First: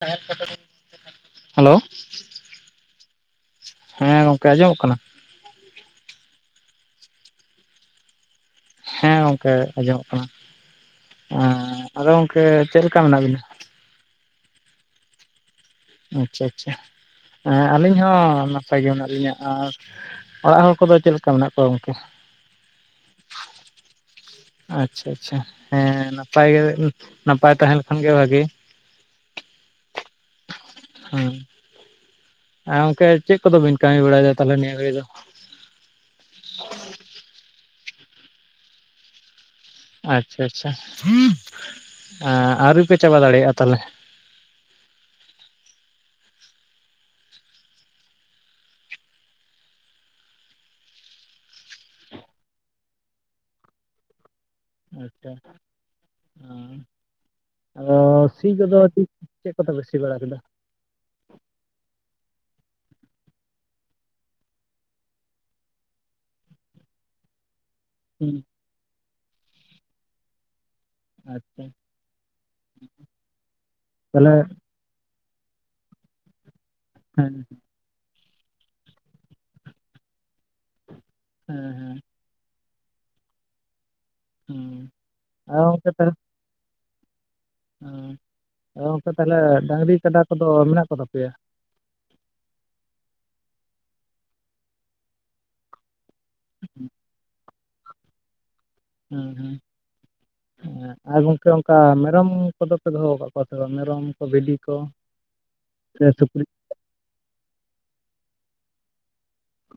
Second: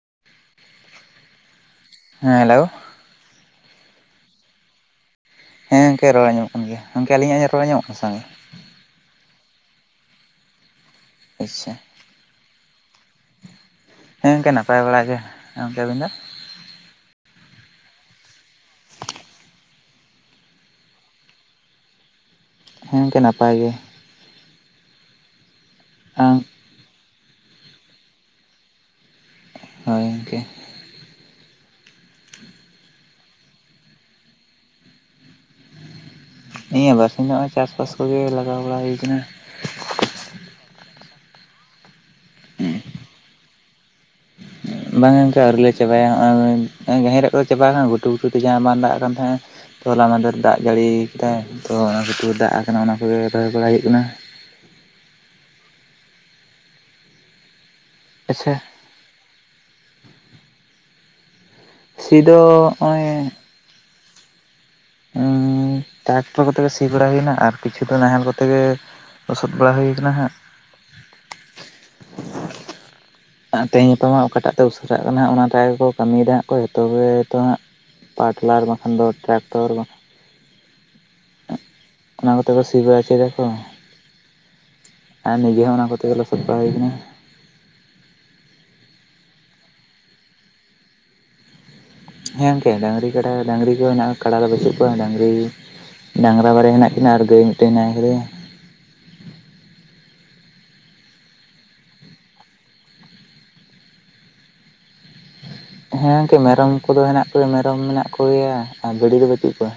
[inaudible] Hello. ᱦᱮᱸ hello. ᱦᱮᱸ ᱜᱚᱝᱠᱮ ᱟᱸᱡᱚᱢᱚᱜ ᱠᱟᱱᱟ? ᱦᱮᱸ ᱜᱚᱝᱠᱮ ᱨᱚᱲ ᱟᱸᱡᱚᱢᱚᱜ ᱠᱟᱱ ᱜᱮᱭᱟ, ᱜᱚᱝᱠᱮ ᱟᱹᱞᱤᱧᱟᱜ ᱨᱚᱲ ᱟᱸᱡᱚᱢᱚᱜ [inaudible] ᱦᱮᱸ ᱜᱚᱝᱠᱮ ᱟᱸᱡᱚᱢᱚᱜ ᱠᱟᱱᱟ, ᱟᱪᱪᱷᱟ ᱮᱸ ᱟᱫᱚ ᱜᱚᱝᱠᱮ ᱪᱮᱫ ᱞᱮᱠᱟ ᱢᱮᱱᱟᱜ ᱵᱤᱱᱟ? ᱦᱮᱸ ᱜᱚᱝᱠᱮ ᱱᱟᱯᱟᱭ ᱵᱟᱲᱟ ᱜᱮ᱾ ᱜᱚᱝᱠᱮ ᱟᱹᱵᱤᱱ ᱫᱚ ᱟᱪᱪᱷᱟ ᱟᱪᱪᱷᱟ᱾ ᱦᱮᱸ ᱟᱹᱞᱤᱧ ᱦᱚᱸ ᱱᱟᱯᱟᱭ ᱜᱮ ᱢᱮᱱᱟᱜ ᱞᱤᱧᱟ, ᱟᱨ ᱚᱲᱟᱜ ᱦᱚᱲ ᱠᱚᱫᱚ ᱪᱮᱫ ᱞᱮᱠᱟ ᱢᱮᱱᱟᱜ ᱠᱚᱣᱟ ᱜᱚᱝᱠᱮ? ᱦᱮᱸ ᱜᱚᱝᱠᱮ ᱱᱟᱯᱟᱭ ᱜᱮ᱾ ᱟᱪᱪᱷᱟ ᱟᱪᱪᱷᱟ ᱦᱮᱸ ᱟᱢ ᱱᱟᱯᱟᱭ ᱜᱮ᱾ ᱱᱟᱯᱟᱭ ᱛᱟᱦᱮᱸ ᱞᱮᱠᱷᱟᱱ ᱜᱮ ᱵᱷᱟᱸᱜᱮ᱾ ᱦᱳᱭ ᱜᱚᱝᱠᱮ᱾ ᱦᱩᱸ᱾ ᱟᱨ ᱜᱚᱝᱠᱮ ᱪᱮᱫ ᱠᱚᱫᱚ ᱵᱤᱱ ᱠᱟᱹᱢᱤ ᱵᱟᱲᱟᱭᱮᱫᱟ ᱛᱟᱦᱚᱞᱮ ᱱᱤᱭᱟᱹ ᱜᱷᱟᱹᱲᱤ ᱫᱚ? ᱱᱧᱤᱭᱟᱹ ᱵᱟᱨᱥᱤᱧᱚᱜᱼᱟ ᱪᱟᱥᱵᱟᱥ ᱠᱚᱜᱮ ᱞᱟᱜᱟᱣ ᱵᱟᱲᱟ ᱦᱩᱭ ᱟᱠᱟᱱᱟ ᱾ ᱟᱪᱪᱷᱟ ᱟᱪᱪᱷᱟ ᱟᱹᱣᱨᱤ ᱯᱮ ᱪᱟᱵᱟ ᱫᱟᱲᱮᱭᱟᱜᱼᱟ ᱛᱟᱦᱚᱞᱮ? ᱵᱟᱝᱮ ᱜᱚᱢᱠ ᱟᱹᱣᱩᱞ ᱞᱮ ᱪᱟᱵᱟᱭᱟ ᱱᱚᱜᱼᱚᱭ ᱜᱟᱹᱦᱨ ᱠᱚᱞᱮ ᱪᱟᱵᱟᱭᱟᱱ ᱜᱷᱩᱴᱩ ᱜᱷᱩᱴᱩ ᱛᱮ ᱡᱟᱦᱟᱸ ᱵᱟᱝ ᱫᱟᱜ ᱠᱟᱱ ᱛᱟᱦᱮᱸᱜᱼᱟ ᱾ ᱛᱚ ᱞᱢᱟᱫᱮᱨ ᱫᱟᱜ ᱡᱟᱹᱲᱤ ᱠᱮᱫᱟᱭ ᱛᱚ ᱚᱱᱟ ᱠᱚᱛ ᱫᱟᱜ ᱟᱠᱟᱱᱟ ᱚᱱᱟ ᱠᱚᱜᱮ ᱨᱚᱦᱚᱭ ᱵᱟᱲᱟᱭ ᱦᱩᱭᱩᱜ ᱠᱟᱱᱟ ᱾ ᱟᱪᱪᱷᱟ ᱦ ᱟᱫᱚ ᱴᱷᱤᱠ ᱟᱪᱪᱷᱟ ᱠᱚᱫᱚ ᱪᱮᱫ ᱠᱚᱯᱮ ᱵᱮ ᱥᱤ ᱵᱟᱲᱟ ᱠᱮᱫᱟ? ᱥᱤᱫᱚ ᱱᱚᱜᱼᱚᱭ ᱴᱨᱟᱠᱴᱚᱨ ᱠᱚᱛᱮ ᱜᱮ ᱥᱤ ᱵᱟᱲᱟ ᱦᱩᱭᱱᱟ ᱟᱨ ᱠᱤᱪᱷᱩ ᱫᱚ ᱱᱟᱦᱮᱞ ᱦᱩᱸ ᱠᱚᱛᱮ ᱜᱮ ᱾ ᱞᱚᱥᱩᱛ ᱵᱟᱲᱟ ᱦᱩᱭᱠᱟᱱᱟ ᱦᱟᱸᱜ ᱾ ᱟᱪᱪᱷᱟ ᱾ ᱛ ᱛᱮᱦᱮᱧ ᱜᱟᱯᱟ ᱚᱠᱟᱴᱟᱜ ᱛᱮ ᱩᱥᱟᱹᱨᱟᱜ ᱠᱟᱱᱟ ᱚᱱᱟᱴᱟᱜ ᱜᱮᱠᱚ ᱠᱟᱹᱢᱤᱭᱮᱫᱟ ᱦᱟᱸ ᱠᱚ ᱡᱷᱚᱛᱚ ᱜᱮ ᱦᱮᱸ ᱛᱚ ᱦᱟᱸᱜ ᱾ ᱯᱟᱴᱞᱟᱟᱨ ᱵᱟᱠᱷᱟᱱ ᱫᱚ ᱴᱨᱟᱠᱴᱚᱨ᱾ ᱦᱮᱸ ᱦᱮᱸ᱾ ᱚᱱᱟ ᱠᱚᱛᱮ ᱠᱚ ᱥᱤ ᱵᱟᱲᱟᱭ ᱚᱪᱚᱭᱫᱟᱠᱚ᱾ ᱦᱩᱸ᱾ ᱟᱨ ᱱᱤᱡᱮ ᱦᱚᱸ ᱚᱱᱟ ᱠᱚᱛᱮ ᱜᱮ ᱞᱚᱥᱚᱫ ᱵᱟᱲᱟ ᱦᱩᱭ ᱟᱠᱟᱱᱟ᱾ ᱩᱸ ᱚᱱᱛᱮ ᱛᱟᱦᱞᱮ ᱰᱟᱹᱟᱝᱨᱤ ᱠᱟᱰᱟ ᱠᱚᱫᱚ ᱢᱮᱱᱟᱜ ᱠᱚ ᱛᱟ ᱯᱮᱭᱟ? ᱦᱮᱸ ᱚᱢᱠᱮ ᱰᱟᱹᱝᱨᱤ ᱠᱟᱰᱟ ᱰᱟᱹᱝᱨᱤ ᱠᱚ ᱦᱮᱱᱟᱜᱼᱟ ᱠᱟᱲᱟ ᱫᱚ ᱵᱟᱹᱪᱩᱜ ᱠᱚᱣᱟ ᱰᱟᱹᱝᱨᱤ.... ᱰᱟᱝᱨᱟ ᱵᱟᱨᱭᱟ ᱦᱮᱱᱟᱜ ᱠᱤᱱᱟᱹ ᱟᱨ ᱜᱟᱹᱭ ᱢᱤᱫᱴᱮᱱ ᱱᱟᱭᱠᱮᱫᱮᱭᱟ᱾ ᱦᱩᱸ ᱦᱮᱸ᱾ ᱦᱮᱸ ᱟᱨ ᱜᱚᱢᱠᱮ ᱚᱱᱠᱟ ᱢᱮᱨᱚᱢ ᱠᱚᱫᱚ ᱯᱮ ᱫᱚᱦᱚ ᱟᱠᱟᱫ ᱠᱚᱣᱟ ᱥᱮ ᱵᱟᱝ ᱢᱮᱨᱚᱢ ᱠᱚ ᱵᱷᱤᱰᱤ ᱠᱚ? ᱥᱮ ᱦᱮᱸ ᱚᱢᱠᱮ ᱥᱩᱠᱨᱤ ᱢᱮᱨᱚᱢ ᱠᱚᱫᱚ ᱦᱮᱱᱟᱜ ᱠᱚᱜᱭᱟ ᱢᱮᱨᱚᱢ ᱢᱮᱱᱟᱜ ᱠᱚᱜᱮᱭᱟ ᱟᱨ ᱵᱷᱤᱰᱤ ᱫᱚ ᱵᱟᱹᱪᱩᱜ ᱠᱚᱣᱟ᱾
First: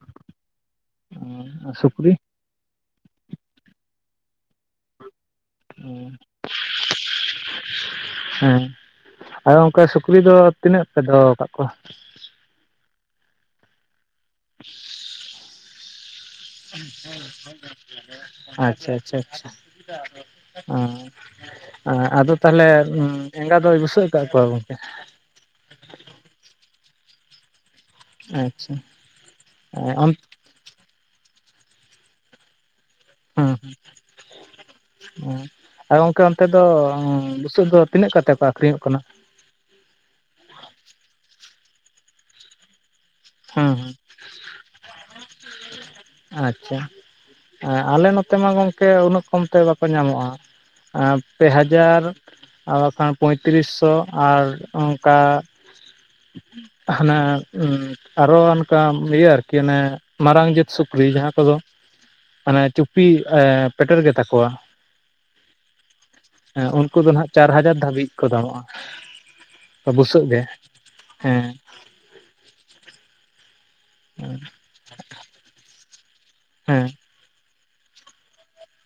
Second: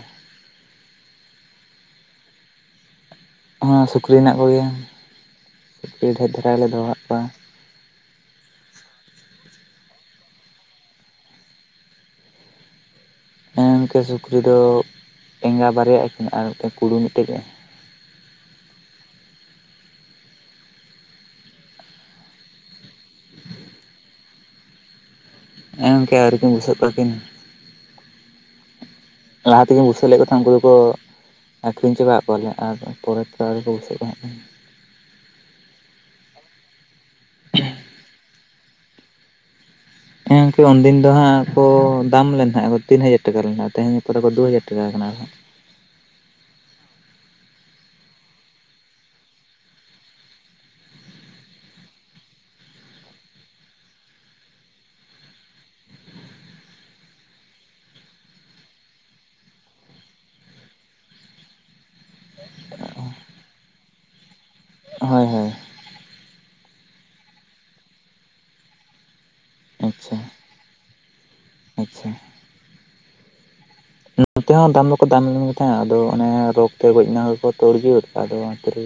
ᱩᱸ ᱟᱨ ᱥᱩᱠᱨᱤ? ᱦᱚᱸ ᱥᱩᱠᱨᱤ ᱦᱮᱱᱟᱜ ᱠᱚᱜᱮᱭᱟ, ᱰᱷᱮᱡ ᱫᱷᱟᱨᱟᱞᱮ ᱫᱚᱦᱚᱟᱜ ᱠᱚᱣᱟ᱾ ᱦᱮᱸ ᱟᱫᱚ ᱚᱱᱠᱮ ᱥᱩᱠᱨᱤ ᱫᱚ ᱛᱤᱱᱟᱹᱜ ᱯᱮ ᱫᱚᱦᱚ ᱠᱟᱜ ᱠᱚᱣᱟ? ᱦᱮᱸᱚᱢᱠᱮ ᱥᱩᱠᱨᱤ ᱫᱚ ᱮᱸᱜᱟ ᱵᱟᱨᱭᱟᱜ ᱟᱹ ᱠᱤᱱᱟ ᱟᱨ ᱢᱤᱫᱴᱮᱡ ᱠᱩᱲᱩ ᱢᱤᱫᱴᱮᱡ᱾ ᱟᱪᱪᱷᱟ ᱟᱪᱪᱷᱟ ᱟᱪᱪᱷᱟ᱾ ᱟᱸ ᱟᱫᱚᱛᱟᱦᱮᱞᱮ ᱾ ᱮᱸᱜᱟ ᱫᱚᱭ ᱵᱩᱥᱟᱹᱜ ᱟᱠᱟᱫ ᱠᱚᱣᱟ ᱜᱚᱢᱠᱮ? ᱮᱚᱝᱠᱮ ᱟᱣᱨᱤᱠᱤᱱ ᱵᱥᱟᱹᱜ ᱠᱚᱣᱟ ᱠᱤᱱᱟ᱾ ᱟᱪᱪᱷᱟ ᱞᱟᱦᱟ ᱛᱮᱜᱤᱧ ᱵᱩᱥᱟᱹᱣ ᱚᱱ ᱞᱮᱫ ᱠᱚ ᱛᱟᱦᱮᱸᱱ ᱩᱱᱠᱩ ᱫᱚᱠᱚ ᱟᱠᱷᱨᱤᱧ ᱪᱟᱵᱟᱣᱜ ᱠᱚᱣᱟᱞᱮ, ᱟᱨ ᱯᱚᱨᱮ ᱛᱮ ᱟᱣᱨᱤ ᱠᱚ ᱵᱩᱥᱟᱹᱜ ᱠᱚ ᱦᱟᱸᱜ ᱠᱷᱟᱱ᱾ ᱮᱸ ᱟᱨ ᱜᱚᱝᱠᱮ ᱚᱱᱛᱮ ᱫᱚ ᱵᱩᱥᱟᱹᱜ ᱫᱚ ᱛᱤᱱᱟᱹᱜ ᱠᱟᱛᱮ ᱠᱚ ᱟᱠᱷᱨᱤᱧᱚᱜ ᱠᱟᱱᱟ? ᱦᱮᱸ ᱚᱝᱠᱮ ᱩᱱᱫᱤᱱ ᱫᱚ ᱦᱟᱸᱜ ᱠᱚ ᱫᱟᱢ ᱞᱮᱱ ᱛᱟᱸᱦᱮᱫ ᱟᱠᱚ᱾ ᱛᱤᱱ ᱦᱟᱡᱟᱨ ᱴᱟᱠᱟ ᱞᱮᱱᱟ ᱦᱮᱸ ᱛᱮᱦᱮᱧ ᱦᱮᱸ ᱠᱚᱫᱚ ᱠᱚ ᱫᱩ ᱦᱟᱡᱟᱨ ᱴᱟᱠᱟ ᱟᱠᱟᱱᱟ ᱾ ᱟᱪᱪᱷᱟ᱾ ᱦᱮᱸ ᱟᱞᱮ ᱱᱚᱛᱮ ᱢᱟ ᱜᱚᱢᱠᱮ ᱩᱱᱟᱹᱜ ᱠᱚᱢᱛᱮ ᱵᱟᱠᱚ ᱧᱟᱢᱚᱜᱼᱟ᱾ ᱟᱸ ᱯᱮ ᱦᱟᱡᱟᱨ ᱟᱨ ᱵᱟᱠᱷᱟᱱ ᱯᱳᱸᱭᱛᱨᱤᱥ ᱥᱚ ᱟᱨ ᱚᱱᱠᱟ ᱦᱟᱱᱟ ᱩᱸ ᱟᱨᱚ ᱚᱱᱠᱟ ᱤᱭᱟᱹ ᱟᱨᱠᱤ ᱚᱱᱮ ᱢᱟᱨᱟᱝ ᱡᱟᱹᱛ ᱥᱩᱠᱨᱤ ᱡᱟᱦᱟᱸ ᱠᱚᱫᱚ ᱢᱟᱱᱮ ᱪᱩᱯᱤ ᱮ ᱯᱮᱴᱮᱨ ᱜᱮ ᱛᱟᱠᱚᱣᱟ᱾ ᱦᱳᱭ ᱦᱳᱭ᱾ ᱦᱮᱸ ᱩᱱᱠᱩ ᱫᱚ ᱱᱟᱦᱜ ᱪᱟᱨ ᱦᱟᱡᱟᱨ ᱫᱷᱟᱹᱵᱤᱡ ᱠᱚ ᱫᱟᱢᱚᱜᱼᱟ᱾ ᱟᱪᱪᱷᱟ ᱵᱩᱥᱟᱹᱜ ᱜᱮ? ᱦᱮᱸ᱾ ᱟᱪᱪᱷᱟ᱾ ᱱᱚᱛᱮ ᱦᱚᱸ ᱫᱟᱢ ᱫᱚᱠᱚ ᱫᱟᱢ ᱞᱮ ᱜᱮᱛᱟᱦᱮᱸᱫ-ᱟ, ᱟᱫᱚ ᱚᱱᱮ ᱨᱳᱜᱽ ᱦᱮᱸ ᱛᱮ ᱜᱚᱡ ᱱᱟ ᱠᱚ ᱛᱳᱲᱡᱟᱹᱛ ᱟᱫᱚ ᱚᱸᱛᱮᱨᱮ